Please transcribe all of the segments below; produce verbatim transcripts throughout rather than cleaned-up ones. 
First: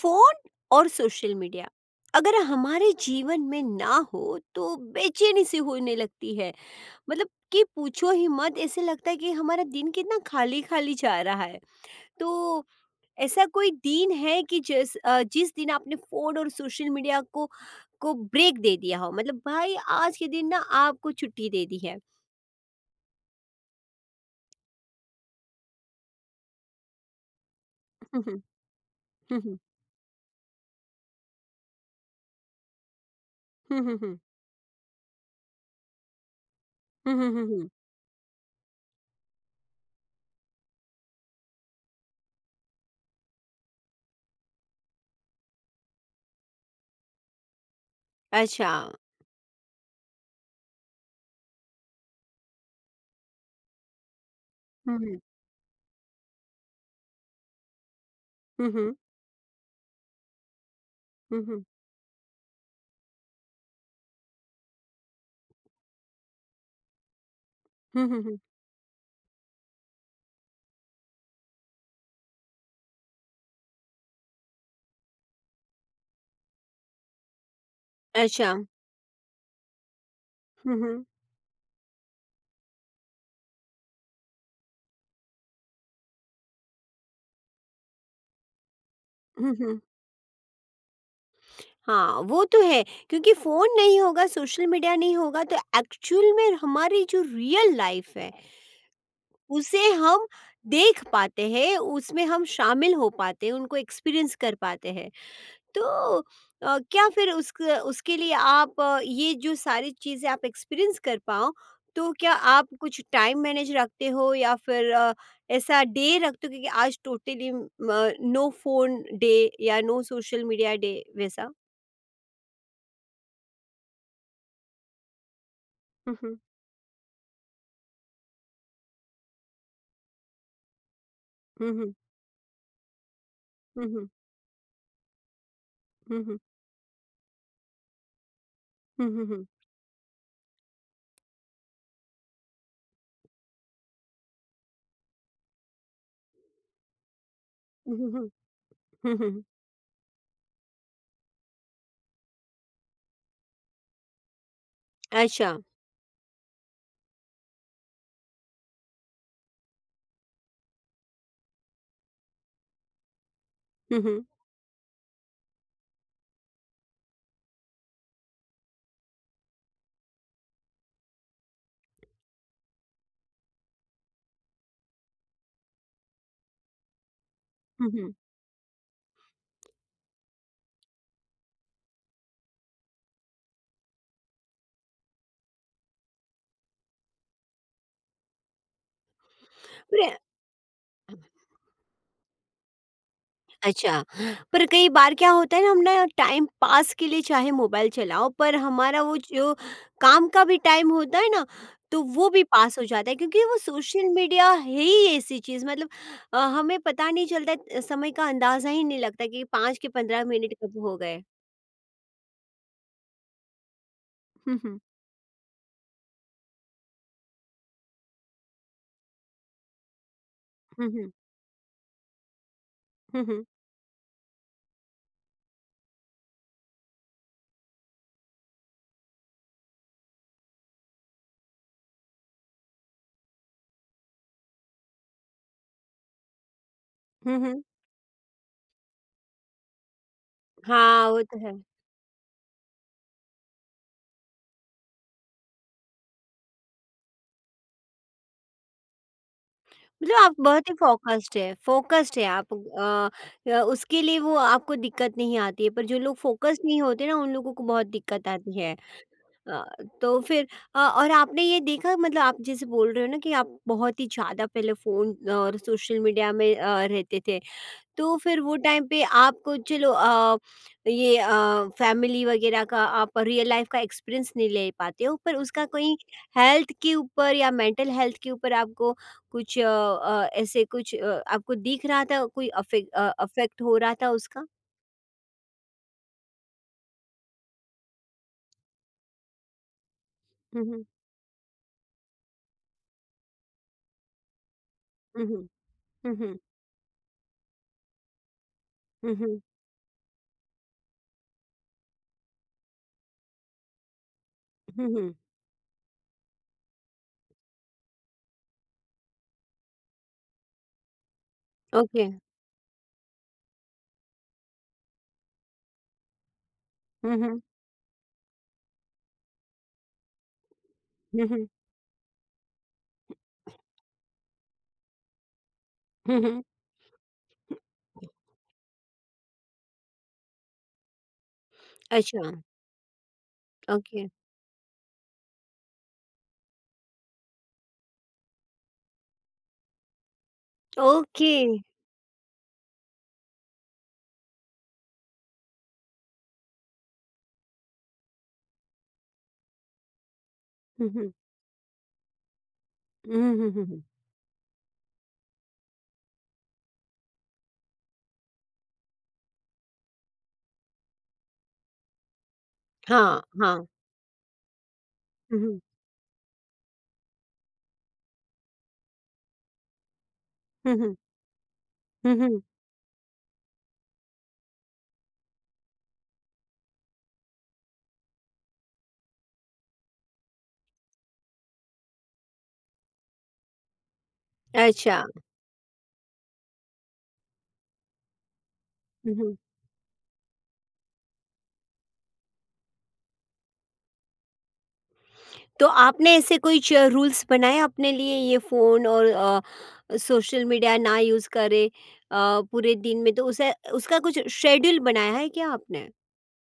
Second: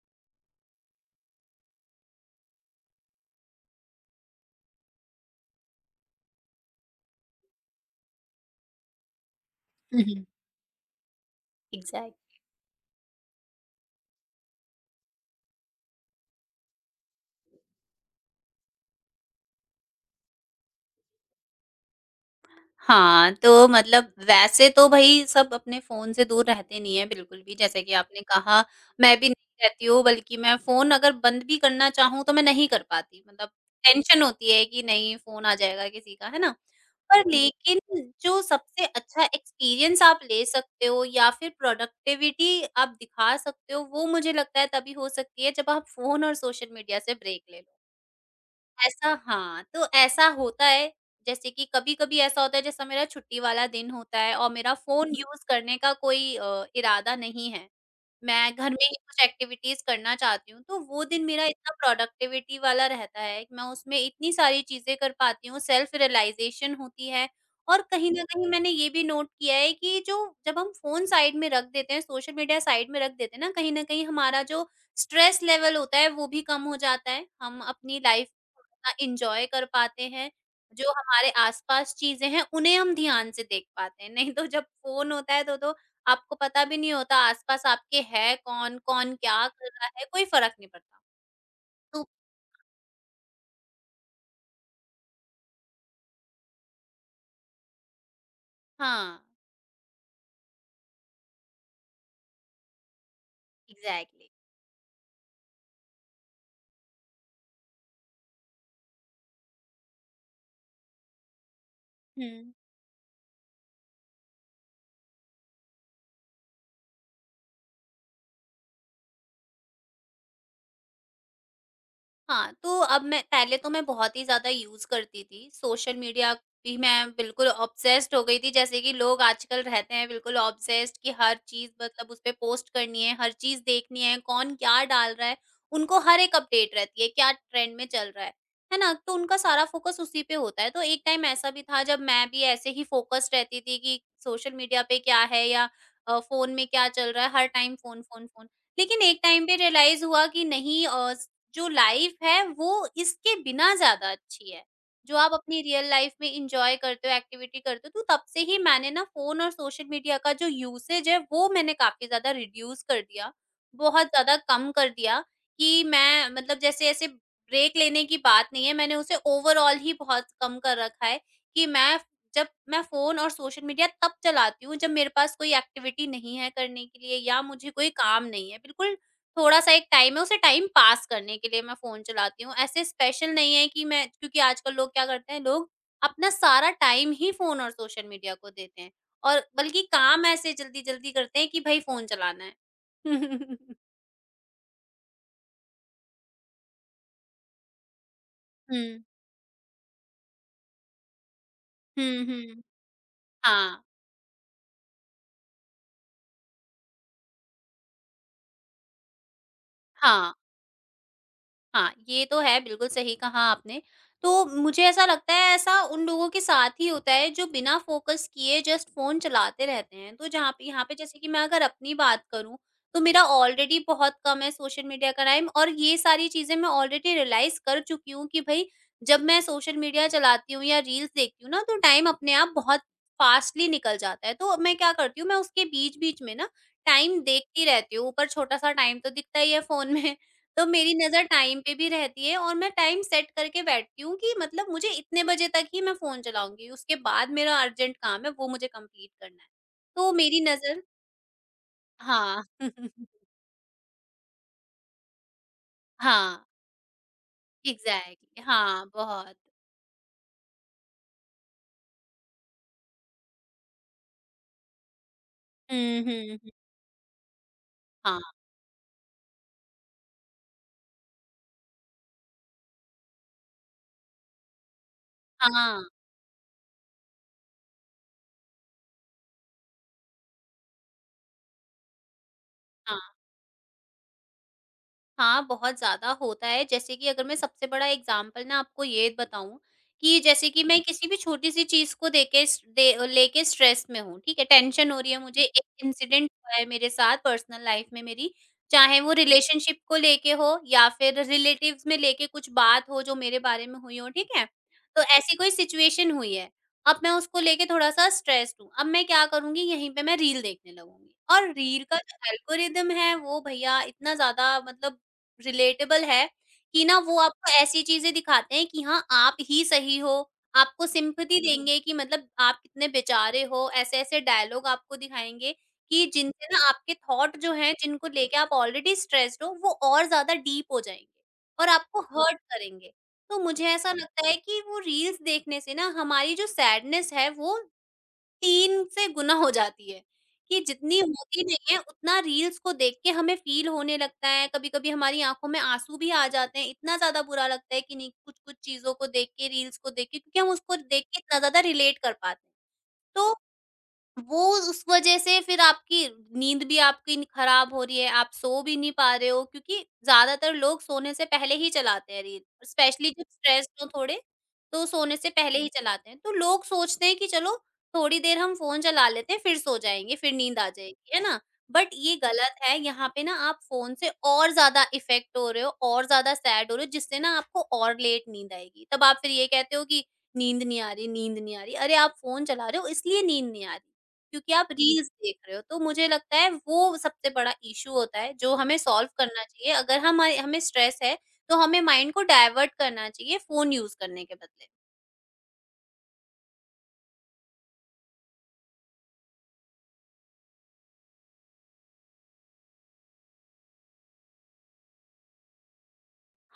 Phone और social media अगर हमारे जीवन में ना हो तो बेचैनी सी होने लगती है। मतलब कि पूछो ही मत, ऐसे लगता है कि हमारा दिन हुँ, कितना हुँ। खाली खाली जा रहा है। एग्ज़ैक्ट। तो ऐसा कोई दिन है कि जिस अ, जिस दिन आपने फोन और सोशल मीडिया को को ब्रेक दे दिया हो, मतलब भाई आज के दिन ना आपको छुट्टी दे दी है। हाँ, तो मतलब वैसे तो भई सब अपने फ़ोन से दूर रहते नहीं हैं बिल्कुल भी, जैसे कि आपने हम्म, हम्म, कहा। मैं भी हम्म, नहीं रहती हूँ, बल्कि मैं फ़ोन अगर बंद भी करना चाहूँ तो मैं नहीं कर पाती, मतलब हम्म, टेंशन होती है कि नहीं फ़ोन आ जाएगा किसी का, है ना? पर हम्म, हम्म। हम्म, हम्म, लेकिन जो सबसे अच्छा एक्सपीरियंस आप ले सकते हो या फिर प्रोडक्टिविटी आप दिखा सकते हो, वो मुझे लगता है तभी हो सकती है जब आप फ़ोन और सोशल मीडिया से ब्रेक ले लो। अच्छा। ऐसा हाँ, तो ऐसा होता है, जैसे कि कभी-कभी ऐसा होता है जैसा मेरा छुट्टी वाला दिन होता है और मेरा हम्म, फ़ोन हम्म, यूज़ करने का कोई अ, इरादा नहीं है। मैं घर में हम्म, ही कुछ एक्टिविटीज़ करना चाहती हूँ, तो वो दिन हम्म, मेरा हम्म, इतना प्रोडक्टिविटी वाला रहता है कि मैं उसमें इतनी सारी चीज़ें कर पाती हूँ, सेल्फ रियलाइज़ेशन होती है। और कहीं हम्म, न हम्म, कहीं मैंने ये भी नोट किया है कि जो जब हम फ़ोन साइड में रख देते हैं, सोशल मीडिया साइड में रख देते हैं ना, कहीं न कहीं हमारा जो स्ट्रेस लेवल होता है, वो भी कम हो जाता है। हम अपनी लाइफ़ अच्छा। थोड़ा-सा एन्जॉय कर पाते हैं। हम्म, जो हम्म, हमारे आस-पास चीज़ें हैं, उन्हें हम ध्यान से देख पाते हैं, नहीं तो जब फ़ोन होता है तो तो आपको पता भी नहीं होता आसपास आपके है कौन, कौन क्या कर हम्म, रहा है, कोई फ़र्क नहीं पड़ता। तो हाँ, वो तो है। क्योंकि फ़ोन नहीं होगा, सोशल मीडिया नहीं होगा, तो एक्चुअल में हमारी जो रियल लाइफ़ है, हाँ। उसे हम देख पाते हैं, उसमें हम शामिल हो पाते हैं, उनको एग्ज़ैक्टली। एक्सपीरियंस कर पाते हैं। तो अ, क्या फिर उसक उसके लिए आप, अ, ये जो सारी चीज़ें आप एक्सपीरियंस कर पाओ, तो हुँ। क्या आप कुछ टाइम मैनेज रखते हो, या फिर अ, ऐसा डे रखते हो क्योंकि आज टोटली म नो फ़ोन डे या नो सोशल मीडिया डे वैसा? हाँ, तो अब मैं पहले तो मैं बहुत ही ज़्यादा यूज़ करती थी, सोशल हुँ, मीडिया हुँ। की मैं बिल्कुल ऑब्सेस्ड हो गई थी, जैसे कि लोग आजकल रहते हैं बिल्कुल ऑब्सेस्ड कि हर हुँ, चीज़ हुँ। मतलब उस पे पोस्ट करनी है, हर चीज़ हुँ, देखनी हुँ। है, कौन क्या डाल रहा है, उनको हर हुँ, एक हुँ। अपडेट रहती है, क्या ट्रेंड में चल रहा है, है ना? हुँ, तो हुँ, उनका हुँ। सारा फ़ोकस उसी पे होता है, तो एक टाइम ऐसा भी था जब मैं भी ऐसे ही फ़ोकस्ड रहती थी कि सोशल मीडिया पे क्या है या अ, फ़ोन में क्या चल रहा है, हर टाइम हुँ, फ़ोन, हुँ, फ़ोन, हुँ। फ़ोन। लेकिन हुँ, एक हुँ। टाइम पे रियलाइज़ हुआ कि नहीं अ, जो लाइफ है वो इसके बिना ज़्यादा अच्छी है। जो आप अच्छा। अपनी रियल लाइफ में एन्जॉय करते हो, एक्टिविटी करते हो, तो तब से ही मैंने ना फ़ोन और सोशल मीडिया का जो यूसेज है वो मैंने काफ़ी ज़्यादा रिड्यूस कर दिया। हुँ, बहुत हुँ। ज़्यादा कम कर दिया कि मैं मतलब जैसे ऐसे ब्रेक लेने की बात नहीं है, मैंने उसे ओवरऑल ही बहुत कम कर रखा है कि मैं जब मैं फ़ोन और सोशल मीडिया तब चलाती हूँ जब मेरे पास कोई एक्टिविटी नहीं है करने के लिए या मुझे हुँ, कोई हुँ। काम नहीं है। बिल्कुल थोड़ा-सा एक टाइम है, उसे टाइम पास करने के लिए मैं फ़ोन चलाती हूँ। ऐसे स्पेशल नहीं है कि मैं क्योंकि आजकल लोग क्या करते हैं, लोग अपना सारा टाइम ही फ़ोन और सोशल मीडिया को देते हैं और बल्कि पर। काम ऐसे जल्दी-जल्दी करते हैं कि भई फ़ोन चलाना है। हुँ, अच्छा। पर कई बार क्या होता है ना, हम ना टाइम पास के लिए चाहे मोबाइल चलाओ, पर हमारा हुँ, वो जो काम का भी टाइम होता है ना, तो हुँ, वो भी हुँ, हुँ, पास हो जाता है, क्योंकि वो हाँ, सोशल मीडिया है ही ऐसी चीज़। मतलब अ, हमें पता नहीं चलता, अ, समय का अंदाज़ा ही नहीं लगता कि पाँच के पंद्रह हाँ। मिनट कब हो गए। हाँ, ये तो है, बिल्कुल सही कहा आपने। तो हुँ, हुँ। मुझे ऐसा लगता है ऐसा उन लोगों के साथ ही होता है जो बिना फ़ोकस किए जस्ट फ़ोन चलाते रहते हैं। तो जहाँ पे यहाँ हुँ, पे हुँ। जैसे कि मैं अगर अपनी बात करूँ, तो मेरा हुँ, हुँ। ऑलरेडी बहुत कम है सोशल मीडिया का टाइम और ये सारी चीज़ें मैं ऑलरेडी रियलाइज़ कर चुकी हूँ कि भई जब मैं सोशल मीडिया चलाती हूँ या रील्स देखती हूँ ना, तो टाइम अपने आप बहुत फ़ास्टली निकल जाता है। तो मैं क्या करती हूँ, मैं उसके बीच-बीच में ना टाइम हुँ, हुँ। देखती रहती हूँ। ऊपर छोटा-सा टाइम तो दिखता ही है फ़ोन में, तो मेरी हाँ, वो नज़र तो है। टाइम पे भी रहती है और मैं टाइम सेट करके बैठती हूँ कि मतलब मुझे इतने बजे तक ही मैं फ़ोन चलाऊँगी, उसके बाद मेरा अर्जेंट काम है वो मुझे कंप्लीट करना है। तो मतलब आप मेरी बहुत ही नज़र फ़ोकस्ड है, फ़ोकस्ड है हाँ। आप, अ, अ, उसके लिए वो आपको दिक्कत नहीं आती है, पर जो लोग हाँ, फ़ोकस्ड नहीं होते ना, उन लोगों को बहुत दिक्कत एग्ज़ैक्टली आती है। हाँ, बहुत। अ, तो फिर अ, और आपने ये देखा, मतलब आप जैसे बोल रहे हो ना कि आप बहुत ही ज़्यादा पहले फ़ोन और सोशल हुँ, मीडिया हुँ, हुँ। में अ, रहते थे। तो हाँ, फिर वो टाइम पे आपको, चलो अ, ये, अ, फ़ैमिली वगैरह का आप रियल लाइफ़ का एक्सपीरियंस नहीं ले पाते हो, पर हाँ, उसका हाँ। कोई हेल्थ के ऊपर या मेंटल हेल्थ के ऊपर आपको कुछ अ अ, ऐसे कुछ अ, आपको दिख रहा था, कोई अफेक अ, अफ़ेक्ट हो रहा था उसका? हाँ, बहुत ज़्यादा होता है। जैसे कि अगर मैं सबसे बड़ा एग्ज़ाम्पल ना आपको ये बताऊँ कि जैसे कि हुँ, मैं हुँ। किसी भी छोटी-सी चीज़ को देके स दे लेके स्ट्रेस में हूँ, ठीक है? टेंशन हो रही है हुँ, मुझे। हुँ। एक हुँ, इंसिडेंट हुँ। हुआ है मेरे साथ पर्सनल लाइफ़ में मेरी, चाहे वो हुँ, हुँ। रिलेशनशिप को लेके हो या फिर रिलेटिव्स में लेके कुछ बात हो जो मेरे बारे में हुई हो, ठीक है? हुँ, तो हुँ। ऐसी कोई सिचुएशन हुई है। अब मैं उसको लेके थोड़ा-सा स्ट्रेस्ड हूँ। अब मैं क्या करूँगी, यहीं पे मैं रील देखने लगूँगी और रील का ओके। जो एल्गोरिदम है वो भईया इतना ज़्यादा मतलब रिलेटेबल है कि ना हुँ, वो हुँ। आपको ऐसी चीज़ें दिखाते हैं कि हाँ, आप ही सही हो, आपको हुँ, सिम्पैथी हुँ। देंगे कि मतलब आप कितने बेचारे हो, ऐसे-ऐसे डायलॉग आपको दिखाएँगे कि हुँ, हुँ। जिनसे ना आपके थॉट जो हैं, जिनको लेके आप ऑलरेडी स्ट्रेस्ड हो, वो और ज़्यादा डीप हो जाएँगे और आपको अच्छा। हर्ट करेंगे। तो मुझे ऐसा ओके। लगता है कि वो रील्स देखने से ना हमारी जो सैडनेस है, वो तीन से गुना हो जाती है, कि जितनी ओके। होती नहीं है उतना रील्स को देख के हमें फ़ील होने लगता है, कभी-कभी हमारी आँखों में आँसू भी आ जाते हैं, इतना ज़्यादा बुरा लगता है कि नहीं कुछ-कुछ चीज़ों को देख के, रील्स को देख के, क्योंकि हम उसको हुँ, देख हुँ। के इतना ज़्यादा रिलेट कर पाते हैं। तो हुँ, हुँ, हुँ, हुँ। वो उस वजह से फिर आपकी नींद भी आपकी न खराब हो रही है, आप सो भी नहीं पा रहे हो क्योंकि ज़्यादातर लोग सोने से पहले ही चलाते हैं रील, स्पेशली हाँ, जब हाँ। स्ट्रेस्ड हो थोड़े, तो सोने से हुँ, हुँ। पहले ही चलाते हैं। तो लोग सोचते हैं कि चलो थोड़ी देर हम फ़ोन चला लेते हैं, फिर सो जाएँगे, फिर नींद आ हुँ, हुँ। जाएगी, है ना? बट हुँ, ये हुँ। गलत है, यहाँ पे ना आप फ़ोन से और ज़्यादा इफ़ेक्ट हो रहे हो, और ज़्यादा सैड हो रहे हो, जिससे ना आपको और लेट नींद आएगी। तब आप फिर ये कहते हो कि नींद नहीं आ रही, नींद नहीं आ रही। अरे! आप फ़ोन चला रहे हो इसलिए नींद नहीं आ रही। क्योंकि आप अच्छा। रील्स देख रहे हो। तो मुझे लगता है वो सबसे बड़ा इश्यू होता है जो हमें सॉल्व हुँ, हुँ। करना चाहिए। अगर हमारे हमें स्ट्रेस है तो हमें माइंड को डायवर्ट करना चाहिए फ़ोन यूज़ करने के बदले। तो आपने ऐसे कोई च रूल्स बनाए अपने लिए, ये फ़ोन और अ, सोशल मीडिया ना यूज़ करे अ, पूरे दिन में, तो उसे उसका कुछ शेड्यूल बनाया है क्या आपने?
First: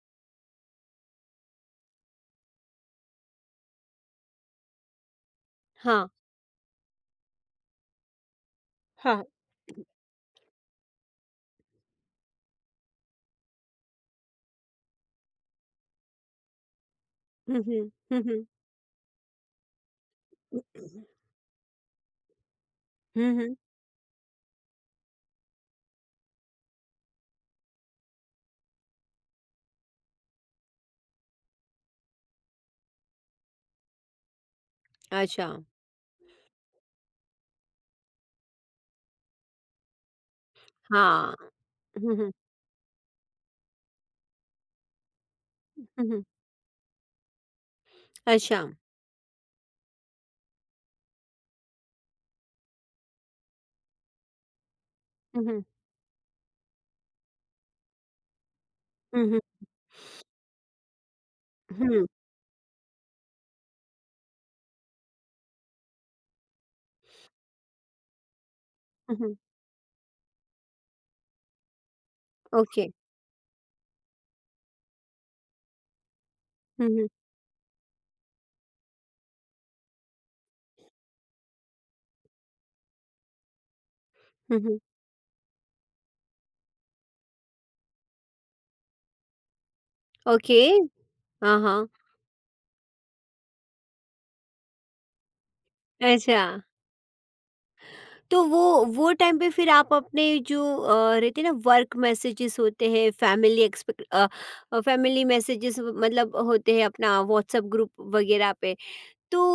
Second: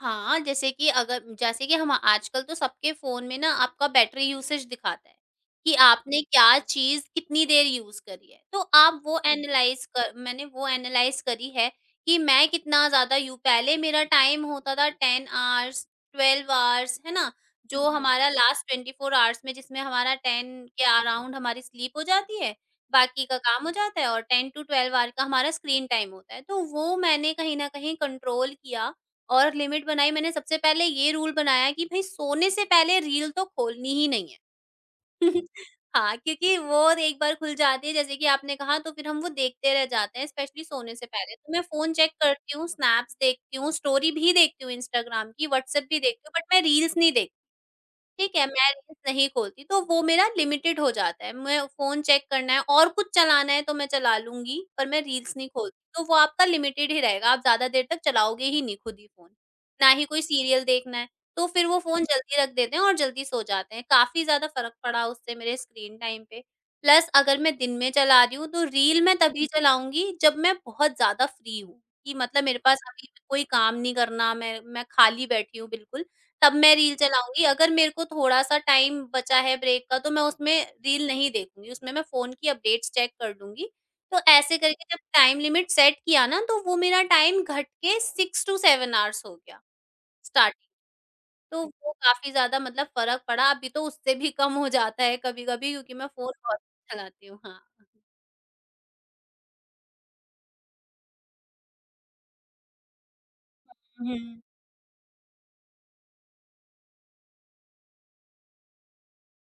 हाँ, जैसे कि अगर जैसे कि हम आजकल तो सबके फ़ोन में ना आपका बैटरी यूसेज दिखाता है, कि हाँ। आपने क्या चीज़ कितनी देर यूज़ करी है। तो आप वो हुँ। हाँ। एनालाइज़ कर मैंने वो एनालाइज़ करी है कि मैं कितना ज़्यादा यू पहले मेरा टाइम होता था टेन आवर्स, ट्वेल्व आवर्स, है ना? हुँ, जो हुँ। हुँ। हुँ, हमारा हुँ। लास्ट ट्वेंटी फ़ोर आवर्स में जिसमें हमारा टेन के अराउंड हमारी स्लीप हो जाती है, बाकी हुँ, का हुँ। काम हो जाता है और टेन टू ट्वेल्व आवर का हमारा स्क्रीन टाइम होता है। तो वो मैंने कहीं न कहीं कंट्रोल किया और लिमिट बनाई। मैंने सबसे पहले ये रूल बनाया कि भई सोने से पहले रील तो खोलनी ही नहीं है। अच्छा। हाँ, क्योंकि वो एक बार खुल जाती है, जैसे कि आपने कहा, तो फिर हम वो देखते रह जाते हैं स्पेशली सोने से हाँ। पहले। तो मैं फ़ोन चेक हुँ, हुँ। करती हूँ, स्नैप्स देखती हूँ, स्टोरी भी देखती हूँ इंस्टाग्राम की, हुँ, व्हाट्सएप भी हुँ। देखती हूँ, बट मैं रील्स नहीं देखती। ठीक है, अच्छा। मैं रील्स नहीं खोलती तो वो मेरा लिमिटेड हो जाता है। मैं फ़ोन चेक करना है और कुछ चलाना है तो मैं चला लूँगी, पर मैं रील्स हुँ, नहीं हुँ। खोलती। तो वो आपका लिमिटेड ही रहेगा, आप ज़्यादा देर तक चलाओगे ही नहीं खुद ही हुँ, फ़ोन, हुँ। ना ही कोई सीरियल देखना है। तो फिर वो फ़ोन हुँ। जल्दी रख देते हैं और जल्दी सो जाते हैं। काफ़ी ज़्यादा फ़र्क पड़ा उससे मेरे स्क्रीन टाइम पे। प्लस अगर मैं दिन में चला रही हूँ तो रील हुँ, मैं हुँ। तभी चलाऊँगी जब मैं बहुत ज़्यादा फ्री हूँ, कि मतलब मेरे पास ओके। अभी कोई काम नहीं करना, मैं मैं खाली बैठी हूँ बिल्कुल। तब मैं हुँ, रील हुँ। चलाऊँगी, अगर मेरे को थोड़ा-सा टाइम बचा है ब्रेक का तो मैं उसमें रील नहीं देखूँगी, उसमें मैं फ़ोन की अपडेट्स चेक कर लूँगी। तो हुँ, ऐसे हुँ। करके जब टाइम लिमिट सेट किया ना, तो वो मेरा टाइम घट के सिक्स टू सेवन आवर्स हो गया ओके। स्टार्टिंग। हाँ, तो हाँ। वो काफ़ी ज़्यादा मतलब फ़र्क पड़ा, अभी तो उससे भी कम हो जाता है कभी-कभी, क्योंकि मैं फ़ोन अच्छा। बहुत चलाती हूँ। हाँ। तो वो वो टाइम पे फिर आप अपने जो अ, रहते हैं ना, वर्क मैसेजेस होते हैं, फैमिली एक्सपेक्ट हुँ। फैमिली मैसेजेस मतलब होते हैं, अपना व्हाट्सएप ग्रुप वगैरह पे, तो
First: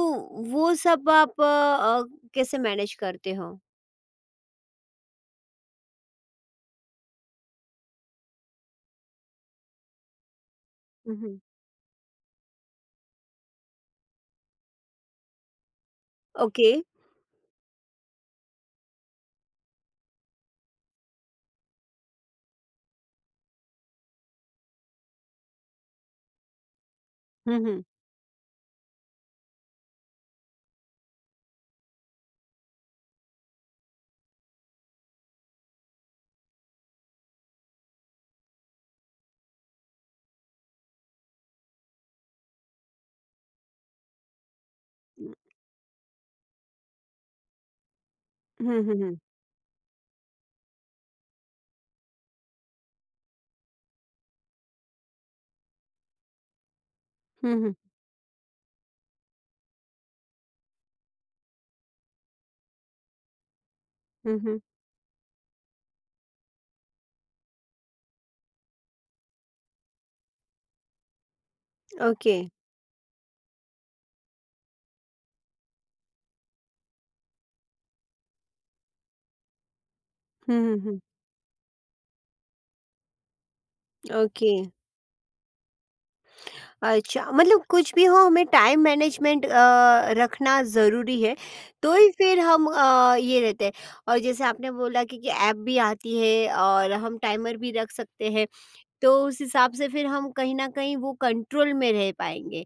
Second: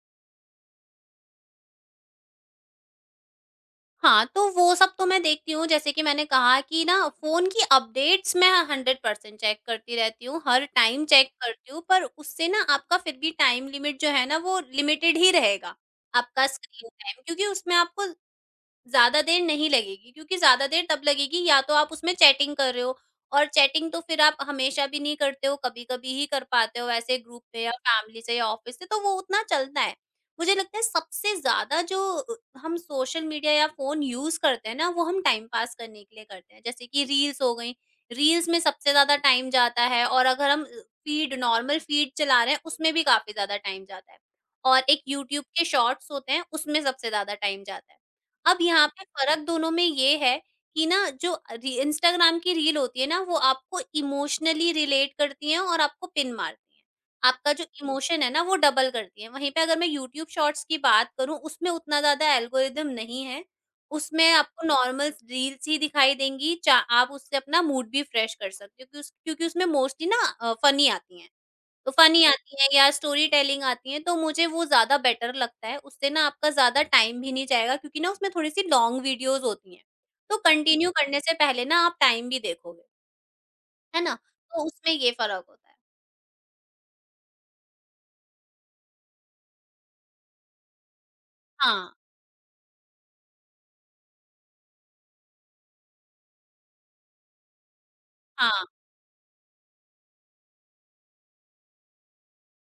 वो सब आप अ, अ, कैसे मैनेज करते हो? हाँ, तो वो सब तो मैं देखती हूँ, जैसे कि मैंने कहा कि ना फ़ोन की अपडेट्स मैं हंड्रेड परसेंट चेक करती रहती हूँ, हर टाइम चेक हम्म। करती हूँ, पर उससे ना आपका फिर भी टाइम लिमिट जो है ना वो लिमिटेड ही रहेगा, आपका ओके। स्क्रीन टाइम, क्योंकि उसमें आपको ज़्यादा देर नहीं लगेगी। क्योंकि ज़्यादा देर तब लगेगी या तो आप उसमें चैटिंग कर रहे हो, और चैटिंग तो फिर आप हमेशा भी नहीं करते हो, कभी-कभी ही कर पाते हो ऐसे ग्रुप में या हम्म। फैमिली से या ऑफिस से, तो वो उतना चलता है। मुझे लगता है सबसे ज़्यादा जो अ, हम सोशल मीडिया या फ़ोन यूज़ करते हैं ना, वो हम टाइम पास करने के लिए करते हैं। जैसे कि रील्स हो गई, रील्स में सबसे ज़्यादा टाइम जाता है और अगर हम अ, फ़ीड नॉर्मल फ़ीड चला रहे हैं, उसमें भी काफ़ी ज़्यादा टाइम जाता है। और एक हम्म। यूट्यूब के शॉर्ट्स होते हैं, उसमें सबसे ज़्यादा टाइम जाता है। अब हम्म। यहाँ पे हम्म। फ़र्क दोनों में ये है कि ना जो री इंस्टाग्राम की रील होती है ना, वो आपको इमोशनली रिलेट करती हैं और आपको पिन मारती हैं। आपका जो हम्म। इमोशन है ना, वो डबल करती हैं। वहीं पे अगर मैं यूट्यूब शॉर्ट्स की बात करूँ, उसमें उतना ज़्यादा एल्गोरिदम नहीं है। उसमें हम्म। हम्म, आपको नॉर्मल रील्स ही दिखाई देंगी, चा आप उससे अपना मूड भी फ्रेश कर सकते हो क्योंकि उस क्योंकि उसमें मोस्टली ना अ, फ़नी आती हैं। तो फनी ओके। आती हैं या स्टोरी टेलिंग आती है, तो मुझे वो ज़्यादा बेटर लगता है। उससे ना आपका ज़्यादा टाइम भी नहीं जाएगा क्योंकि ना उसमें थोड़ी-सी लॉन्ग वीडियोज़ होती हैं, तो हम्म। हम्म। कंटिन्यू हम्म, करने से पहले ना आप टाइम भी देखोगे, है ना? ओके। तो उसमें ये फ़र्क होता है। अच्छा, मतलब कुछ भी हो हमें टाइम मैनेजमेंट अ, रखना ज़रूरी है, हाँ, तो ही फिर हम अ, ये रहते हैं। और जैसे आपने बोला कि कि ऐप भी आती है और हम टाइमर भी रख सकते हैं, हाँ, तो उस हिसाब से फिर हम कहीं न कहीं वो कंट्रोल में रह पाएँगे।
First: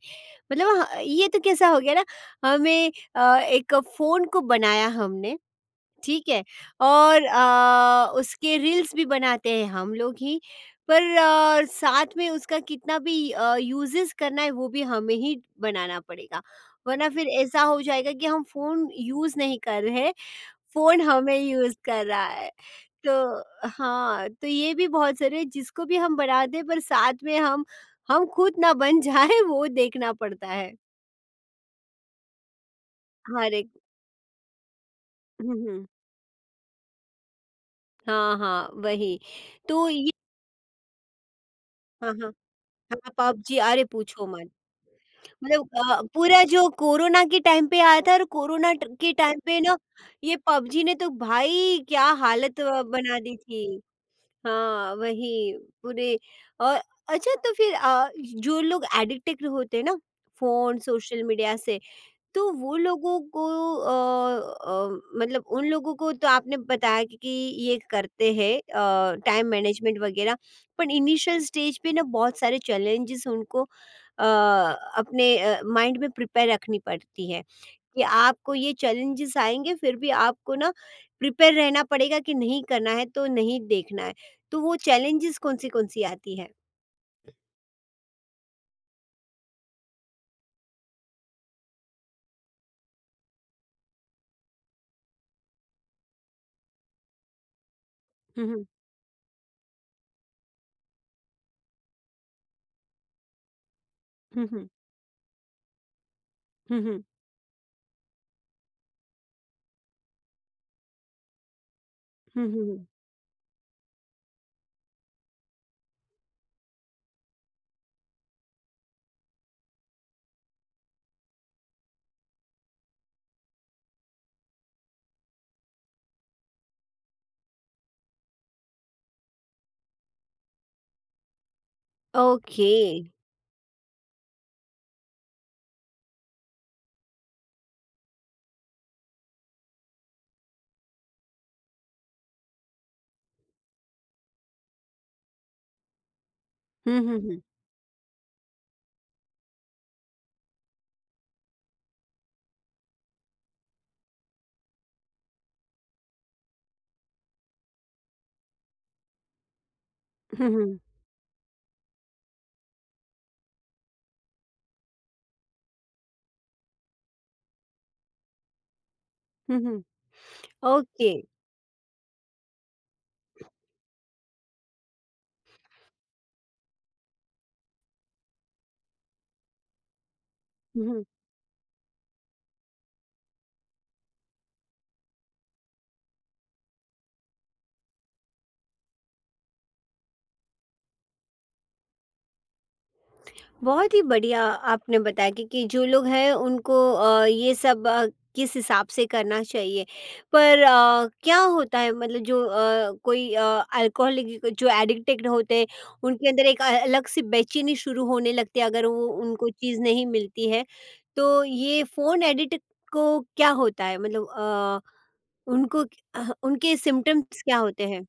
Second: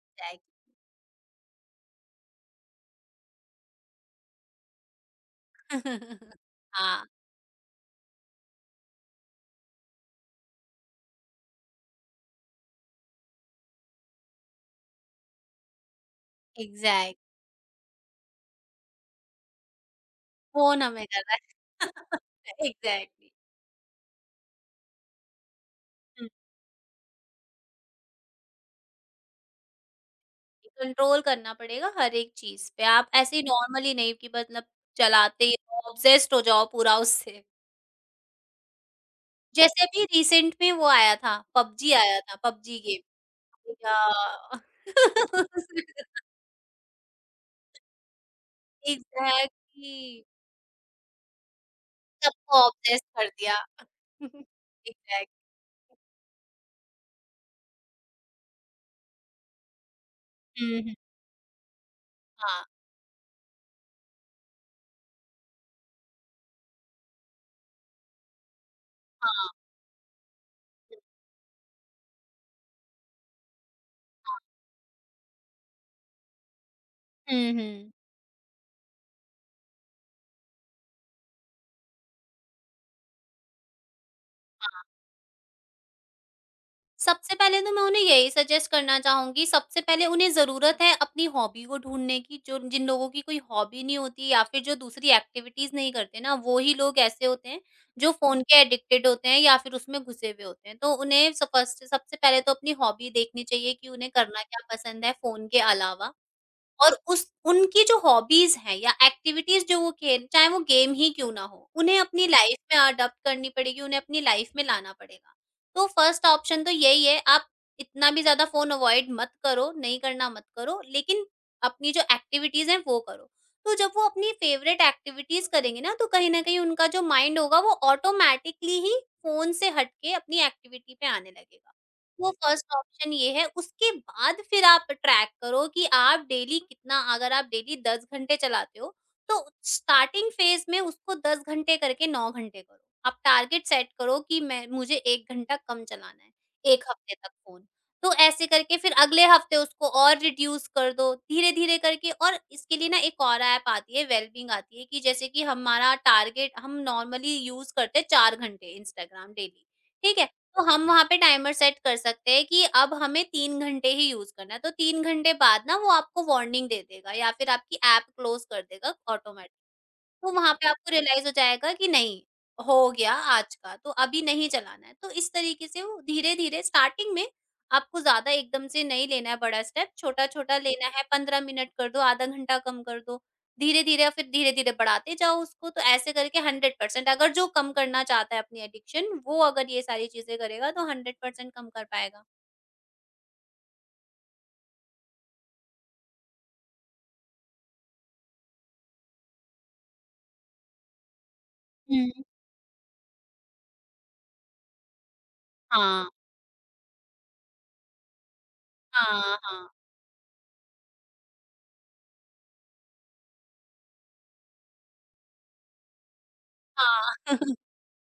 मतलब ह ये तो कैसा हो गया ना, हमें अ, एक फ़ोन को बनाया हमने, एग्ज़ैक्ट। ठीक है, हाँ, और अ, उसके रील्स भी बनाते हैं हम लोग ही, पर अ, साथ में उसका कितना भी यूजेस करना है वो भी हमें ही बनाना पड़ेगा। वरना एग्ज़ैक्ट। फिर ऐसा हो जाएगा कि हम फोन यूज नहीं कर रहे, फ़ोन फोन हमें कर रहा हमें यूज है। कर रहा है। एग्ज़ैक्टली। तो हाँ, तो ये भी बहुत जरूरी है, जिसको भी हम हुँ। बना दें पर साथ में हम हम खुद ना बन जाए वो देखना पड़ता है। कंट्रोल करना पड़ेगा हर एक चीज़ पे। आप ऐसे ही हर एक। नॉर्मली नहीं कि मतलब चलाते हम्म, ही हम्म, ऑब्सेस्ड हो जाओ पूरा उससे। हाँ हाँ वही। जैसे तो अभी ये। रिसेंट में वो आया था, पबजी हाँ आया हाँ। था, पबजी गेम। हाँ, पबजी अरे पूछो मत। या मतलब अ, पूरा जो कोरोना के टाइम पे आया था, और कोरोना ट के टाइम पे ना एग्ज़ैक्टली। ये पबजी ने तो भाई क्या सबको हालत अ, ऑब्सेस्ड बना कर दी दिया। थी। हाँ, एग्ज़ैक्ट। वही। पूरे। और अच्छा, तो फिर अ, जो लोग एडिक्टेड होते हैं ना फ़ोन, हुँ, हुँ। सोशल मीडिया से, तो हाँ, वो लोगों को अ अ, मतलब उन लोगों को तो आपने बताया कि, कि ये करते हैं अ, टाइम हाँ, मैनेजमेंट वगैरह, पर हुँ, इनिशियल स्टेज पे ना बहुत सारे चैलेंजेस उनको अ, हाँ। अपने अ, माइंड में प्रिपेयर रखनी पड़ती है हुँ, हुँ। कि आपको ये चैलेंजेस आएंगे, फिर भी आपको ना प्रिपेयर रहना पड़ेगा कि नहीं करना है तो नहीं देखना है। तो वो हाँ। चैलेंजेस कौन-सी कौन-सी आती है? सबसे पहले तो मैं उन्हें यही सजेस्ट करना चाहूँगी, सबसे पहले उन्हें ज़रूरत है अपनी हॉबी को ढूँढने की, जो जिन लोगों की कोई हॉबी नहीं होती या फिर जो दूसरी एक्टिविटीज़ नहीं करते ना, वो ही लोग ऐसे होते हैं, जो फ़ोन हुँ, के हुँ। एडिक्टेड होते हैं या फिर उसमें घुसे हुए होते हैं। तो उन्हें स फर्स्ट सबसे पहले तो अपनी हॉबी देखनी चाहिए कि उन्हें करना हुँ, क्या हुँ। पसंद है फ़ोन के अलावा। हुँ, और हुँ। उस उनकी जो हॉबीज़ हैं या एक्टिविटीज़ जो वो खेल चाहे वो गेम ही क्यों ना हो, उन्हें अपनी हुँ, हुँ, लाइफ़ में हुँ। अडॉप्ट करनी पड़ेगी, उन्हें अपनी लाइफ़ में लाना पड़ेगा। तो फर्स्ट ऑप्शन तो यही है, आप इतना भी ज़्यादा फ़ोन अवॉइड मत करो, नहीं करना मत करो, लेकिन अपनी जो एक्टिविटीज़ हैं वो करो। तो जब वो अपनी फ़ेवरेट एक्टिविटीज़ करेंगे ना, तो कहीं न कहीं उनका जो माइंड होगा वो ऑटोमैटिकली ही फ़ोन से हट के अपनी एक्टिविटी पे आने लगेगा। वो ओके। फर्स्ट ऑप्शन ये है, उसके बाद फिर आप ट्रैक करो कि आप डेली कितना अगर आप डेली दस घंटे चलाते हो, तो स्टार्टिंग फ़ेज़ में उसको दस घंटे करके नौ घंटे करो। आप टारगेट सेट करो कि मैं मुझे एक घंटा कम चलाना है, एक हुँ, हफ्ते हुँ, तक हुँ। फ़ोन। तो ऐसे करके फिर अगले हफ्ते उसको और रिड्यूस कर दो, धीरे-धीरे करके और इसके लिए ना एक और ऐप आती है, वेलबीइंग आती है कि जैसे कि हमारा टारगेट हम नॉर्मली यूज़ करते हैं चार घंटे इंस्टाग्राम डेली, ठीक है? हुँ, तो हुँ। हम वहाँ पे टाइमर सेट कर सकते हैं कि अब हमें तीन घंटे ही यूज़ करना है, तो तीन घंटे बाद ना वो आपको वार्निंग दे देगा या फिर आपकी ऐप क्लोज़ कर देगा ऑटोमेटिक। हुँ, हुँ। तो वहाँ पे आपको ओके। रियलाइज़ हो जाएगा कि नहीं, हो गया आज का, तो अभी नहीं चलाना है। तो इस तरीके से वो धीरे-धीरे स्टार्टिंग में आपको ज़्यादा एकदम से नहीं लेना है बड़ा स्टेप, छोटा-छोटा लेना हम्म। है, पंद्रह मिनट कर दो, आधा घंटा कम कर दो। धीरे-धीरे और फिर धीरे-धीरे बढ़ाते जाओ उसको, तो ऐसे करके हंड्रेड परसेंट अगर जो कम करना चाहता है अपनी एडिक्शन, वो अगर ये सारी चीज़ें करेगा तो हंड्रेड परसेंट कम कर पाएगा। बहुत ही बढ़िया आपने बताया कि, कि जो लोग हैं उनको अ, ये सब अ, किस हिसाब से करना चाहिए, पर अ, क्या होता है हुँ। मतलब जो अ, कोई अल्कोहलिक जो एडिक्टेड होते हैं हाँ, उनके अंदर एक अ- अलग सी बेचैनी शुरू होने लगती है अगर वो हाँ, उनको हाँ, चीज़ नहीं मिलती है, तो ये फ़ोन एडिक्ट को क्या होता है, मतलब अ, उनको अ, उनके हाँ। सिम्टम्स क्या होते हैं।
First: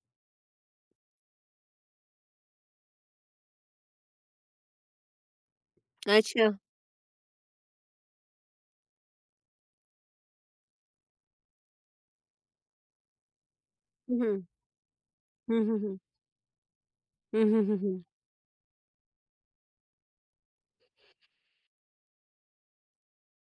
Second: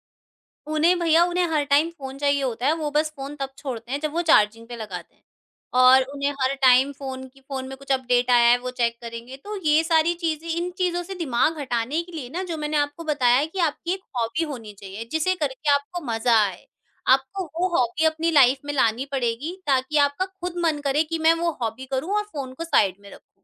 उन्हें भैया उन्हें हर टाइम फ़ोन चाहिए होता है, वो बस फ़ोन तब छोड़ते हैं जब वो चार्जिंग पे लगाते हैं। और उन्हें अच्छा। हर टाइम फ़ोन की फ़ोन में कुछ अपडेट आया है वो चेक करेंगे, तो ये सारी चीज़ें इन चीज़ों से दिमाग हटाने के लिए ना जो मैंने आपको बताया कि आपकी एक हम्म। हॉबी होनी चाहिए, जिसे हम्म, करके हम्म, हम्म। आपको मज़ा आए। आपको हम्म, वो हम्म, हम्म। हॉबी अपनी लाइफ़ में लानी पड़ेगी ताकि आपका खुद मन करे कि मैं वो हॉबी करूँ और फ़ोन को साइड में रखूँ।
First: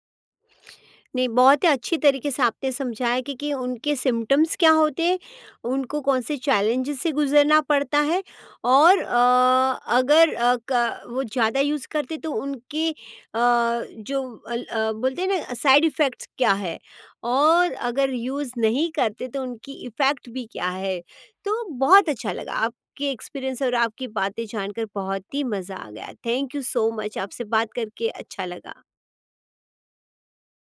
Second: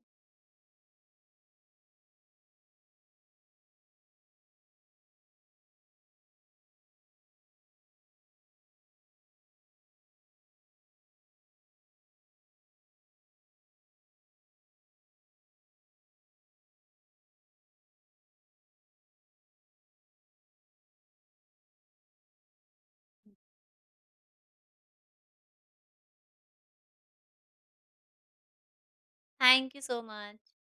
नहीं, बहुत ही अच्छी तरीके से आपने समझाया कि, कि उनके सिम्पटम्स क्या होते हैं, उनको कौन से चैलेंजेस से गुज़रना पड़ता है, और अ, अगर अ, क वो ज़्यादा यूज़ करते तो उनके अ, जो अल अ, बोलते हैं ना साइड इफ़ेक्ट्स क्या है, और अगर यूज़ नहीं करते तो उनकी इफ़ेक्ट भी क्या है। तो बहुत अच्छा लगा, आपके एक्सपीरियंस और आपकी बातें जानकर बहुत ही मज़ा आ गया। थैंक यू सो मच, आपसे बात करके अच्छा लगा। Thank you so much.